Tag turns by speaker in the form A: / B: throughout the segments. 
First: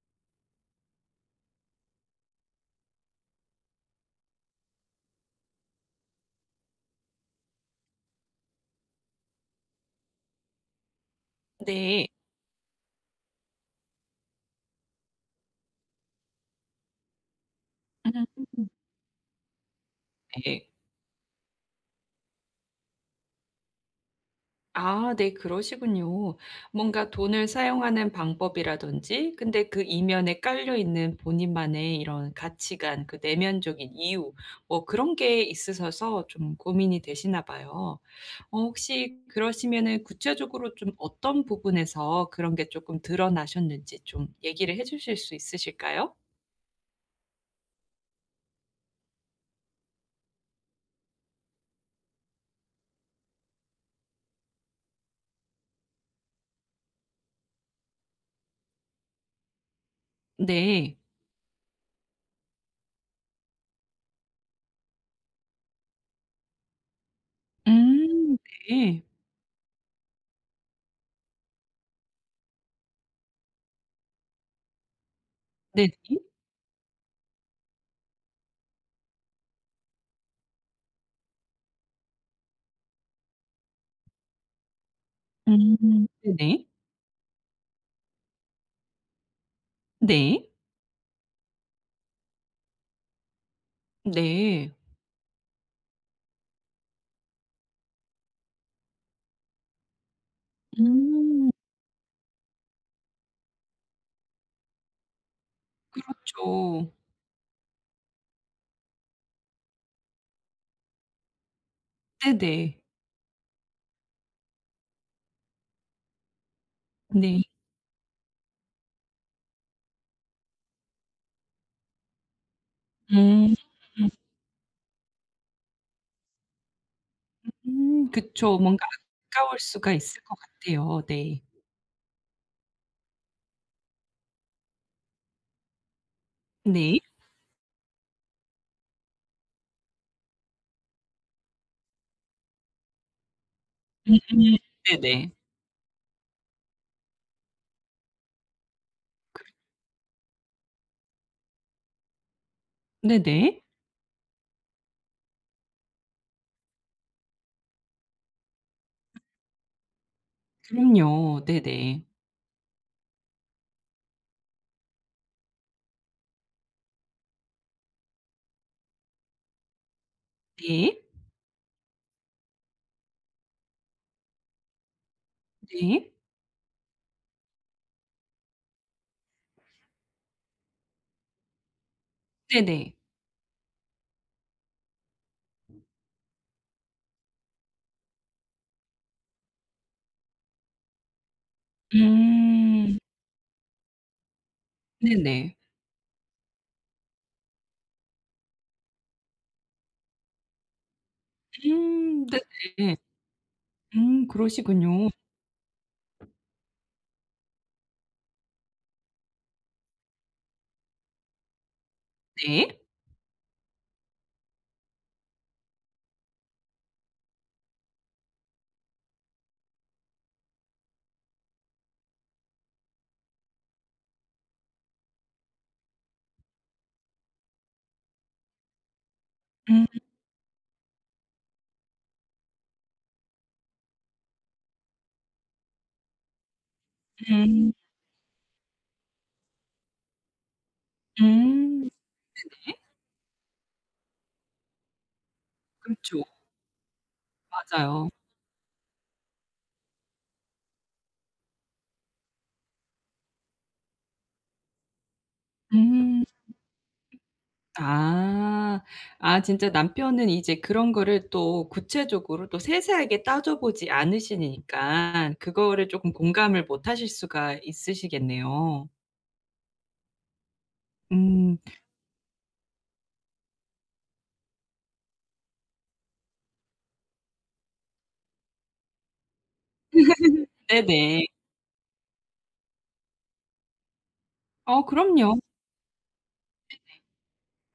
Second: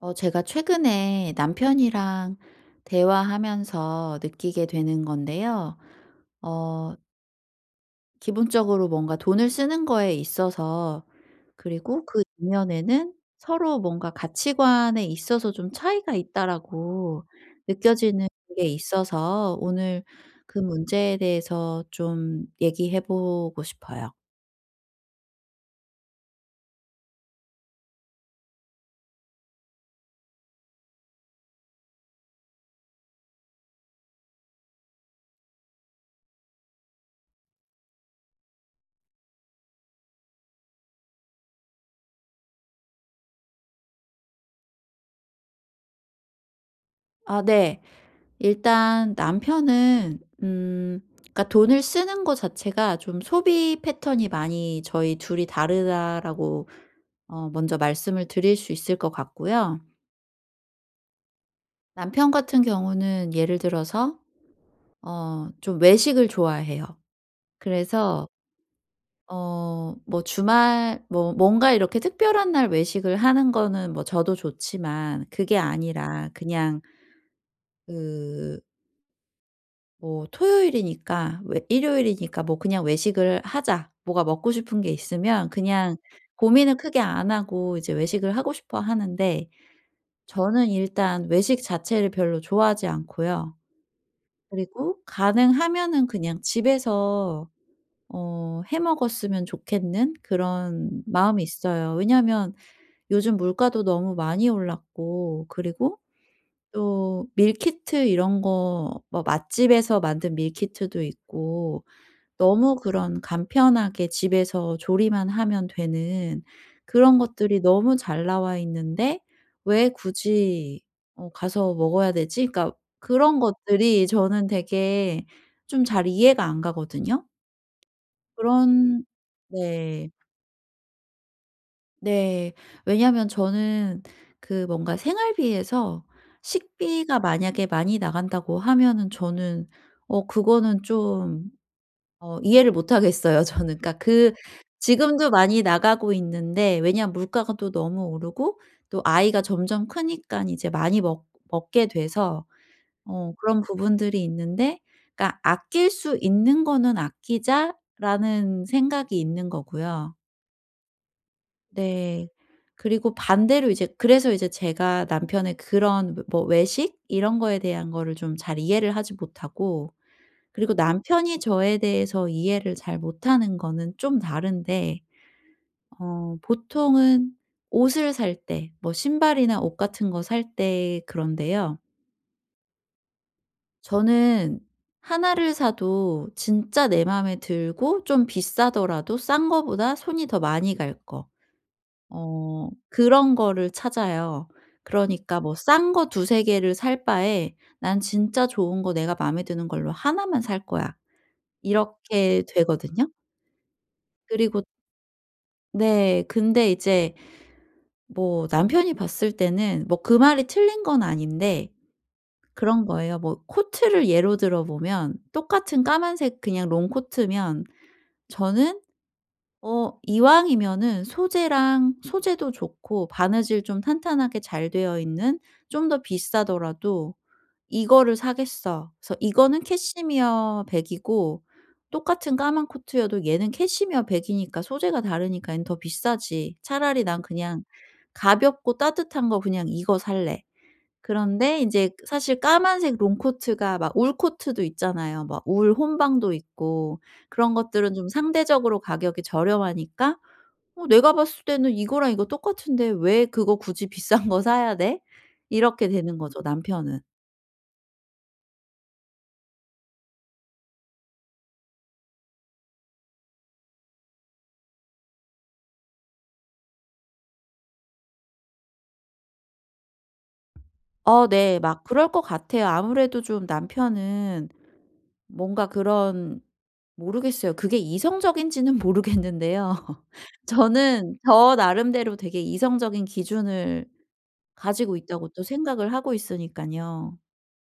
A: 제가 최근에 남편이랑 대화하면서 느끼게 되는 건데요. 어 기본적으로 뭔가 돈을 쓰는 거에 있어서, 그리고
B: 네.
A: 그 이면에는 서로 뭔가 가치관에 있어서 좀 차이가 있다라고 느껴지는 게
B: 음.
A: 있어서 오늘 그
B: 네.
A: 문제에 대해서 좀 얘기해 보고 싶어요.
B: 아, 네, 그러시군요. 뭔가 돈을 사용하는 방법이라든지, 근데 그 이면에 깔려 있는 본인만의 이런 가치관, 그 내면적인 이유 뭐 그런 게 있으셔서 좀 고민이 되시나 봐요. 어 혹시 그러시면은 구체적으로 좀 어떤 부분에서 그런 게 조금 드러나셨는지 좀 얘기를 해 주실 수 있으실까요?
A: 아 네. 일단 남편은 그러니까 돈을 쓰는 거 자체가 좀 소비 패턴이 많이 저희 둘이 다르다라고 먼저 말씀을 드릴 수 있을 것 같고요.
B: 네.
A: 남편 같은 경우는 예를 들어서 좀 외식을 좋아해요. 그래서
B: 음 네.
A: 어 뭐 주말 뭐 뭔가 이렇게 특별한 날 외식을 하는 거는 뭐 저도 좋지만 그게
B: 네네.
A: 아니라 그냥 그 뭐 토요일이니까 왜 일요일이니까 뭐 그냥 외식을 하자. 뭐가 먹고 싶은 게 있으면 그냥
B: 네네.
A: 고민을 크게 안 하고 이제 외식을 하고 싶어 하는데,
B: 네.
A: 저는 일단 외식 자체를 별로 좋아하지 않고요.
B: 네.
A: 그리고 가능하면은 그냥 집에서 어 해 먹었으면 좋겠는 그런 마음이
B: 음
A: 있어요. 왜냐하면 요즘 물가도 너무 많이 올랐고, 그리고
B: 그렇죠.
A: 또 밀키트 이런 거 뭐 맛집에서 만든 밀키트도 있고 너무
B: 네네.
A: 그런 간편하게 집에서 조리만 하면 되는 그런
B: 네.
A: 것들이 너무 잘 나와 있는데 '왜 굳이 가서 먹어야 되지?' 그러니까 그런
B: 음.
A: 것들이 저는 되게 좀 잘 이해가 안 가거든요.
B: 그쵸. 뭔가
A: 그런
B: 아까울 수가
A: 네.
B: 있을 것 같아요. 네.
A: 네. 왜냐하면 저는 그 뭔가 생활비에서
B: 네.
A: 식비가 만약에 많이 나간다고 하면은, 저는 그거는 좀 이해를 못 하겠어요 저는. 그러니까 그
B: 음음.
A: 지금도
B: 네네.
A: 많이 나가고 있는데, 왜냐하면 물가가 또 너무 오르고 또 아이가 점점 크니깐 이제 많이 먹 먹게 돼서 그런
B: 네네.
A: 부분들이 있는데 그러니까 '아낄 수 있는 거는 아끼자.'라는 생각이 있는 거고요.
B: 그럼요. 네네.
A: 네. 그리고 반대로 이제 그래서 이제 제가 남편의 그런 뭐 뭐 외식 이런 거에 대한 거를 좀 잘 이해를 하지 못하고, 그리고
B: 네.
A: 남편이 저에 대해서 이해를 잘 못하는 거는 좀 다른데,
B: 네.
A: 보통은 옷을 살 때 뭐 신발이나 옷 같은 거 살 때 그런데요.
B: 네네.
A: 저는 하나를 사도 진짜 내 마음에 들고 좀 비싸더라도 싼 거보다 손이 더 많이 갈 거
B: 음.
A: 그런 거를 찾아요. 그러니까 뭐
B: 네네.
A: 싼 거 두세 개를 살 바에 '난 진짜 좋은 거 내가 마음에 드는 걸로 하나만 살 거야.' 이렇게
B: 네네.
A: 되거든요. 그리고
B: 그러시군요.
A: 네. 근데 이제 뭐 남편이 봤을 때는 뭐 그 말이 틀린 건 아닌데
B: 네.
A: 그런 거예요. 뭐 코트를 예로 들어 보면 똑같은 까만색 그냥 롱코트면 저는 이왕이면은 소재랑 소재도 좋고 바느질 좀 탄탄하게 잘 되어 있는 좀 더 비싸더라도 '이거를 사겠어.' 그래서 이거는 캐시미어 백이고 똑같은 까만 코트여도 얘는 캐시미어 백이니까 소재가 다르니까 얘는 더 비싸지. 차라리 '난 그냥
B: 음음.
A: 가볍고 따뜻한 거 그냥 이거 살래.' 그런데 이
B: 음
A: 제 사실
B: 네.
A: 까만색 롱코트가 막 울 코트도 있잖아요. 막 울
B: 그렇죠.
A: 혼방도 있고 그런 것들은 좀
B: 맞아요.
A: 상대적으로 가격이 저렴하니까 내가 봤을 때는 '이거랑 이거 똑같은데 왜 그거 굳이 비싼 거 사야 돼?' 이렇게 되는
B: 음.
A: 거죠 남편은.
B: 아. 아 진짜 남편은 이제 그런 거를 또 구체적으로 또 세세하게 따져 보지 않으시니까 그거를 쪼끔 공감을 못 하실 수가 있으시겠네요.
A: 어 네.
B: 음.
A: 막 그럴 것 같아요. 아무래도 좀 남편은 뭔가 그런 모르겠어요. 그게 이성적인지는 모르겠는데요. 저는
B: 네네.
A: 저 나름대로 되게 이성적인 기준을
B: 어
A: 가지고 있다고
B: 그럼요.
A: 또 생각을 하고 있으니까요.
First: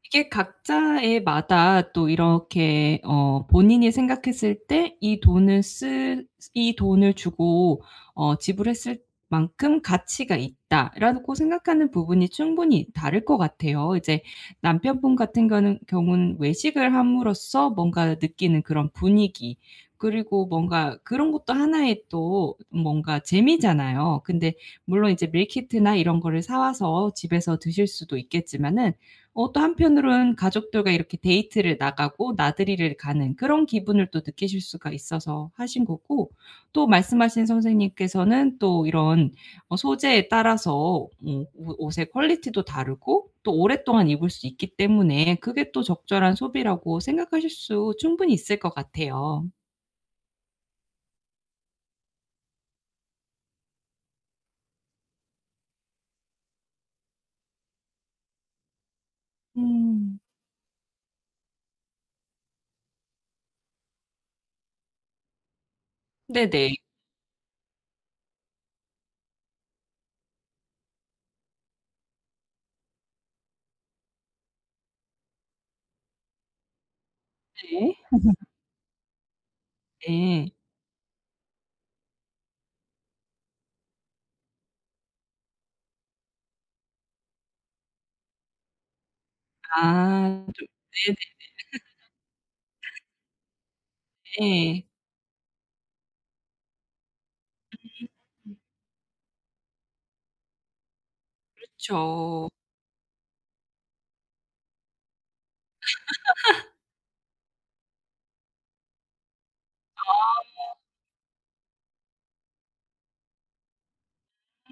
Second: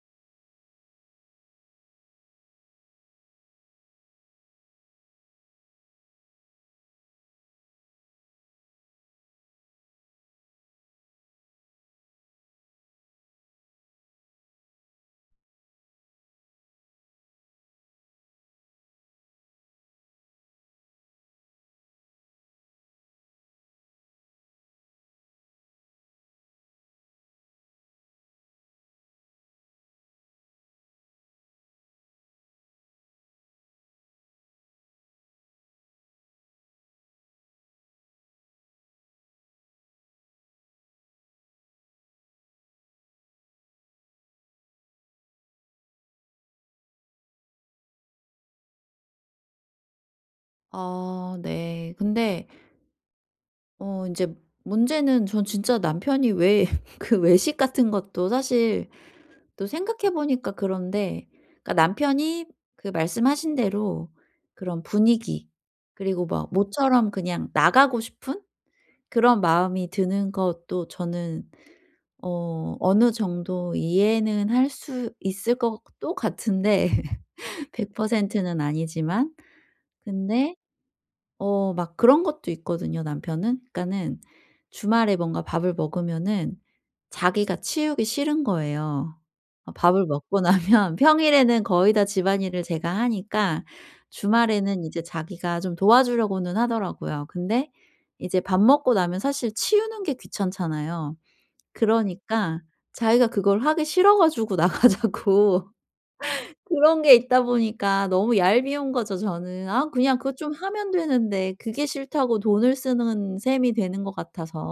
B: 이게 각자의 마다 또 이렇게 어 본인이 생각했을 때 이 돈을 쓸, 이 돈을 주고 어 지불했을 만큼 가치가 있다라고 생각하는 부분이 충분히 다를 것 같아요. 이제 남편분 같은 거는 경우는 외식을 함으로써 뭔가 느끼는 그런 분위기, 그리고 뭔가 그런 것도 하나의 또 뭔가 재미잖아요. 근데 물론 이제 밀키트나 이런 거를 사 와서 집에서 드실 수도 있겠지만은 어 또 한편으로는 가족들과 이렇게 데이트를 나가고 나들이를 가는 그런 기분을 또 느끼실 수가 있어서 하신 거고, 또 말씀하신 선생님께서는 또 이런 어 소재에 따라서, 옷 옷의 퀄리티도 다르고 또 오랫동안 입을 수 있기 때문에 그게 또 적절한 소비라고 생각하실 수 충분히 있을 것 같아요.
A: 아 네. 근데 이제 문제는 전 진짜 남편이 왜 그 외식 같은 것도 사실 또 생각해
B: 음.
A: 보니까 그런데 그러니까 남편이 그 말씀하신 대로 그런 분위기, 그리고 막
B: 네네.
A: 모처럼 그냥 나가고 싶은 그런 마음이 드는 것도 저는 어느 정도 이해는 할 수 있을 것도 같은데 백
B: 네.
A: 퍼센트는 아니지만.
B: 네.
A: 근데 막 그런 것도 있거든요 남편은. 그러니까는 주말에 뭔가 밥을 먹으면은 자기가 치우기 싫은 거예요. 밥을 먹고
B: 아 좀.
A: 나면 평일에는 거의 다 집안일을 제가 하니까 주말에는
B: 네네.
A: 이제 자기가 좀 도와주려고는 하더라고요. 근데 이제 밥 먹고 나면 사실 치우는 게 귀찮잖아요.
B: 그렇죠.
A: 그러니까 자기가 그걸 하기 싫어 가지고 나가자고, 그런 게 있다 보니까 너무 얄미운 거죠 저는. 아 그냥 그것 좀 하면 되는데 그게 싫다고 돈을 쓰는 셈이 되는 것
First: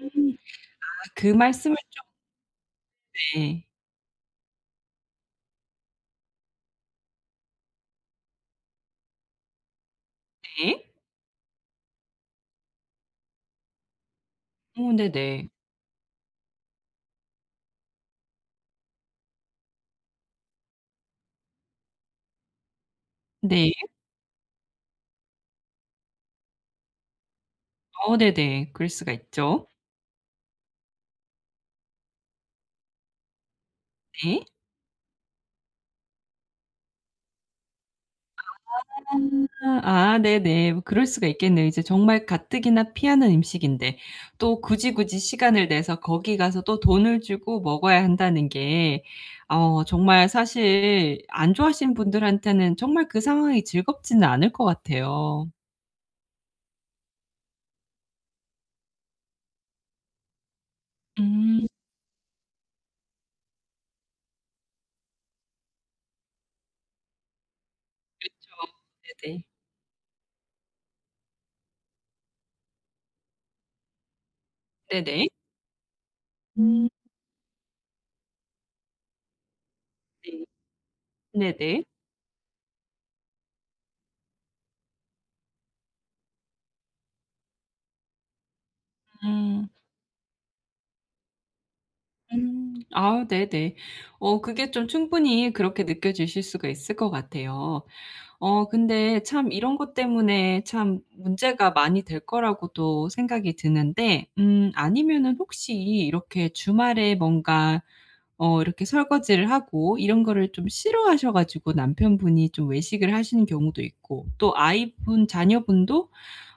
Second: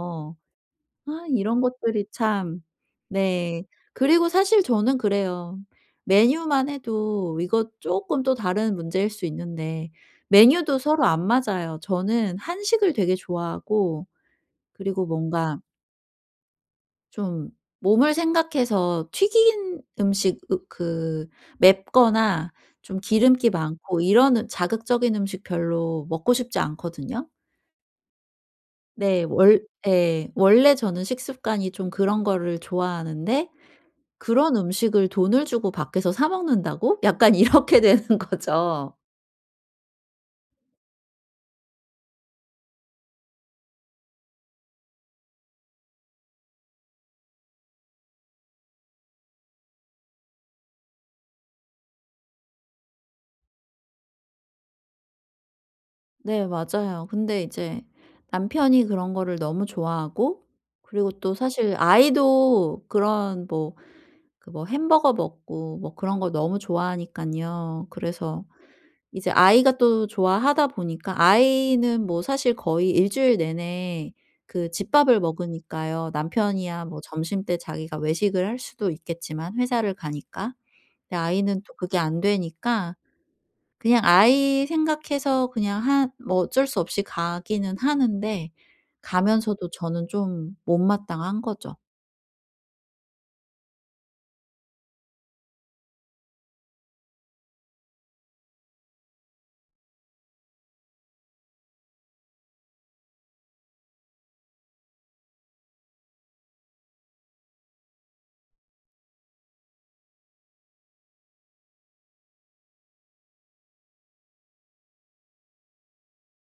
B: 음. 아
A: 아
B: 그
A: 이런
B: 말씀을 좀.
A: 것들이 참 네.
B: 네.
A: 그리고 사실 저는 그래요. 메뉴만 해도 이거 쪼끔 또 다른 문제일 수 있는데, 메뉴도
B: 네.
A: 서로 안 맞아요. 저는 한식을 되게 좋아하고,
B: 어
A: 그리고
B: 네네.
A: 뭔가 좀 몸을 생각해서 튀긴 음식 으 그 맵거나 좀 기름기
B: 네.
A: 많고 이런 자극적인 음식 별로 먹고 싶지 않거든요.
B: 어 네네. 그럴 수가
A: 네. 월
B: 있죠.
A: 예. 원래 저는 식습관이 좀 그런 거를 좋아하는데
B: 네.
A: 그런 음식을 돈을 주고 밖에서 사 먹는다고? 약간 이렇게 되는 거죠.
B: 아. 아 네네. 뭐 그럴 수가 있겠네요. 이제 정말 가뜩이나 피하는 음식인데 또 굳이 시간을 내서 거기 가서 또 돈을 주고 먹어야 한다는 게 어 정말 사실 안 좋아하시는 분들한테는 정말 그 상황이 즐겁지는 않을 것 같아요.
A: 네 맞아요. 근데 이제 남편이 그런 거를 너무 좋아하고, 그리고 또
B: 음.
A: 사실 아이도 그런 뭐 그 뭐 햄버거 먹고 뭐 그런 걸 너무 좋아하니까요. 그래서
B: 그쵸.
A: 이제
B: 네네.
A: 아이가 또 좋아하다 보니까 아이는 뭐 사실 거의 일주일 내내 그 집밥을
B: 네네.
A: 먹으니까요. 남편이야
B: 음.
A: 뭐 점심때 자기가 외식을 할 수도 있겠지만 회사를
B: 네.
A: 가니까. 근데 아이는 또
B: 네네.
A: 그게 안 되니까 그냥 아이 생각해서 그냥 한 뭐 어쩔 수 없이 가기는 하는데,
B: 음.
A: 가면서도 저는 좀 못마땅한 거죠.
B: 음. 아 네네. 어 그게 좀 충분히 그렇게 느껴지실 수가 있을 것 같아요. 어 근데 참 이런 것 때문에 참 문제가 많이 될 거라고도 생각이 드는데, 아니면은 혹시 이렇게 주말에 뭔가 어 이렇게 설거지를 하고 이런 거를 좀 싫어하셔 가지고 남편분이 좀 외식을 하시는 경우도 있고, 또 아이분 자녀분도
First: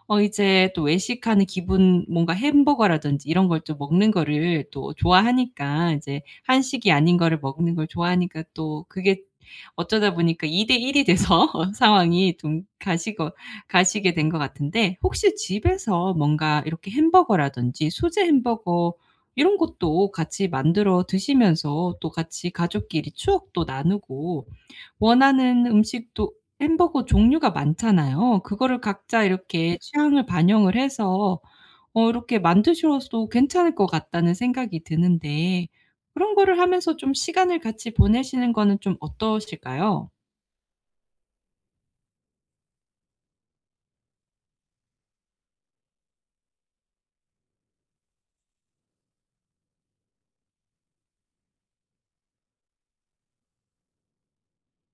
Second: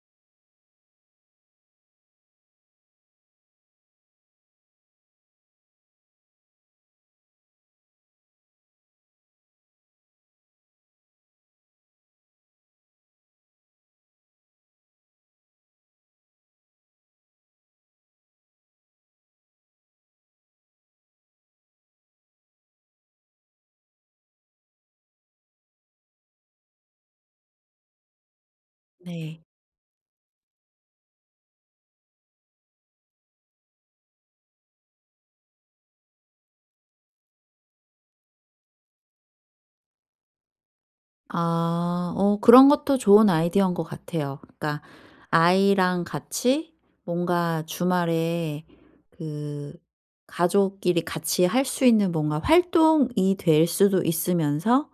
B: 어 이제 또 외식하는 기분, 뭔가 햄버거라든지 이런 걸 좀 먹는 거를 또 좋아하니까, 이제 한식이 아닌 거를 먹는 걸 좋아하니까 또 그게 어쩌다 보니까 2대 1이 돼서 상황이 좀 가시고 가시게 된 것 같은데, 혹시 집에서 뭔가 이렇게 햄버거라든지 소재 햄버거 이런 것도 같이 만들어 드시면서 또 같이 가족끼리 추억도 나누고, 원하는 음식도, 햄버거 종류가 많잖아요. 그거를 각자
A: 네.
B: 이렇게 취향을 반영을 해서 어 이렇게 만드셔도 괜찮을 것 같다는 생각이 드는데, 그런 거를 하면서 좀 시간을 같이 보내시는 거는 좀 어떠실까요?
A: 아. 그런 것도 좋은 아이디어인 것 같아요. 그러니까 아이랑 같이 뭔가 주말에 그 가족끼리 같이 할 수 있는 뭔가 활동이 될 수도 있으면서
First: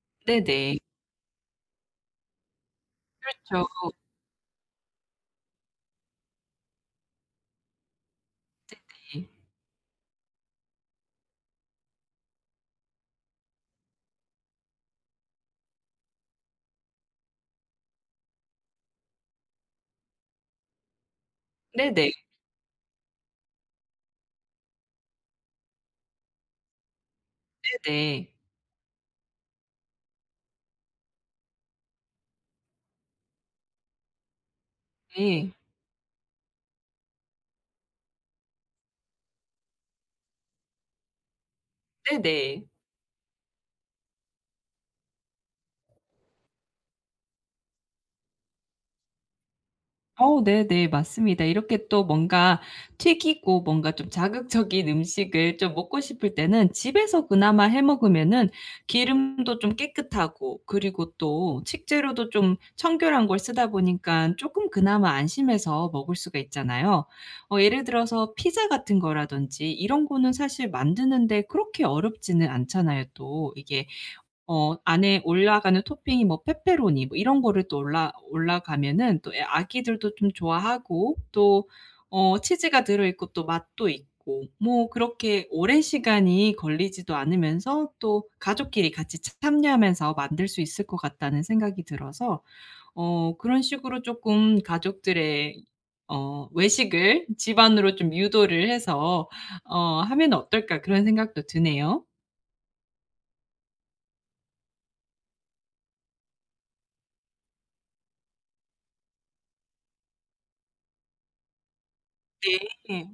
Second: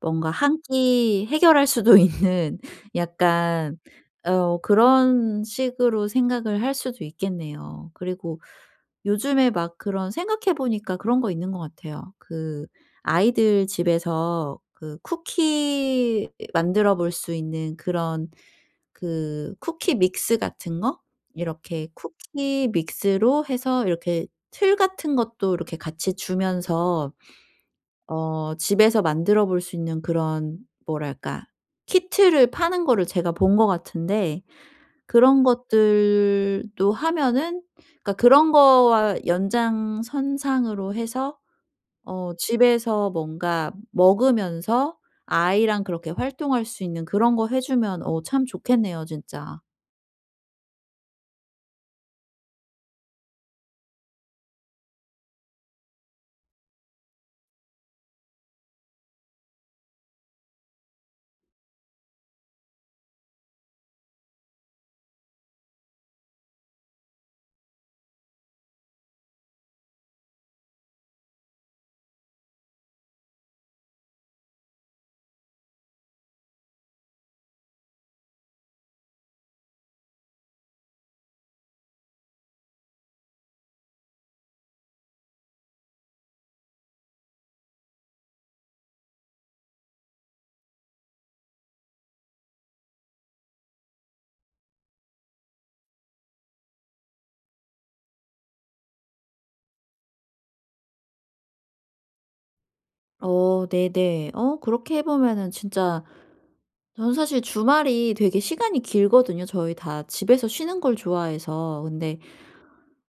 A: 뭔가 한
B: 네네.
A: 끼 해결할 수도 있는
B: 그렇죠.
A: 약간 그런 식으로 생각을 할 수도 있겠네요. 그리고
B: 네네.
A: 요즘에 막 그런 생각해 보니까 그런 거 있는 것 같아요. 그 아이들 집에서 그 쿠키 만들어 볼 수 있는 그런 그 쿠키 믹스 같은 거 이렇게
B: 네네.
A: 쿠키 믹스로 해서 이렇게 틀 같은 것도 이렇게 같이 주면서
B: 네네.
A: 집에서 만들어 볼 수 있는 그런, 뭐랄까, 키트를 파는 거를 제가 본 것 같은데 그런
B: 네.
A: 것들도 하면은, 그러니까 그런 거와 연장선상으로 해서
B: 네네.
A: 집에서 뭔가 먹으면서 아이랑 그렇게 활동할 수 있는 그런 거 해 주면 어 참 좋겠네요 진짜.
B: 어 네네. 맞습니다. 이렇게 또 뭔가 튀기고 뭔가 좀 자극적인 음식을 좀 먹고 싶을 때는 집에서 그나마 해 먹으면은 기름도 좀 깨끗하고, 그리고 또 식재료도 좀 청결한 걸 쓰다 보니깐 쪼끔 그나마 안심해서 먹을 수가 있잖아요. 어 예를 들어서 피자 같은 거라든지 이런 거는 사실 만드는데 그렇게 어렵지는 않잖아요 또. 이게 어 안에 올라가는 토핑이 뭐 페페로니 뭐 이런 거를 또 올라가면은 또 애 아기들도 좀 좋아하고, 또 어 치즈가 들어 있고 또 맛도 있고 뭐 그렇게 오랜 시간이 걸리지도 않으면서 또 가족끼리 같이 참 참여하면서 만들 수 있을 것 같다는 생각이 들어서 어 그런 식으로 쪼끔 가족들의 어 '외식을 집안으로 좀 유도를 해서 어 하면 어떨까.' 그런 생각도 드네요.
A: 어 네네. 그렇게 해 보면은 진짜 저는 사실 주말이 되게 시간이 길거든요. 저희 다 집에서 쉬는 걸 좋아해서. 근데
B: 네.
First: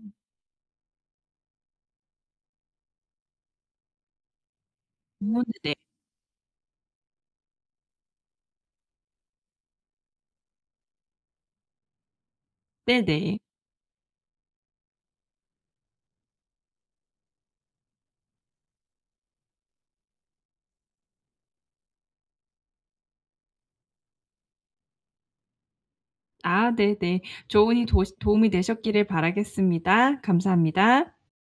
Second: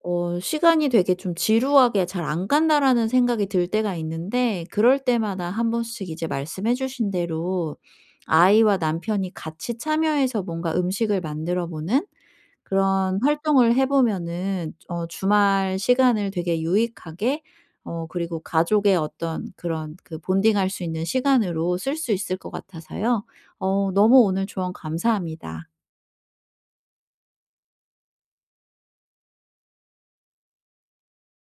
A: '시간이 되게 좀 지루하게 잘 안 간다.'라는 생각이 들 때가 있는데, 그럴
B: 어
A: 때마다 한
B: 네.
A: 번씩 이제 말씀해 주신 대로 아이와 남편이 같이 참여해서 뭔가 음식을 만들어 보는 그런
B: 네네.
A: 활동을 해 보면은 주말 시간을 되게 유익하게 그리고 가족의 어떤 그런 그 본딩할 수 있는 시간으로 쓸 수 있을 것 같아서요. 너무 오늘 조언 감사합니다.
B: 아 네네. 조언이 도 도움이 되셨기를 바라겠습니다. 감사합니다.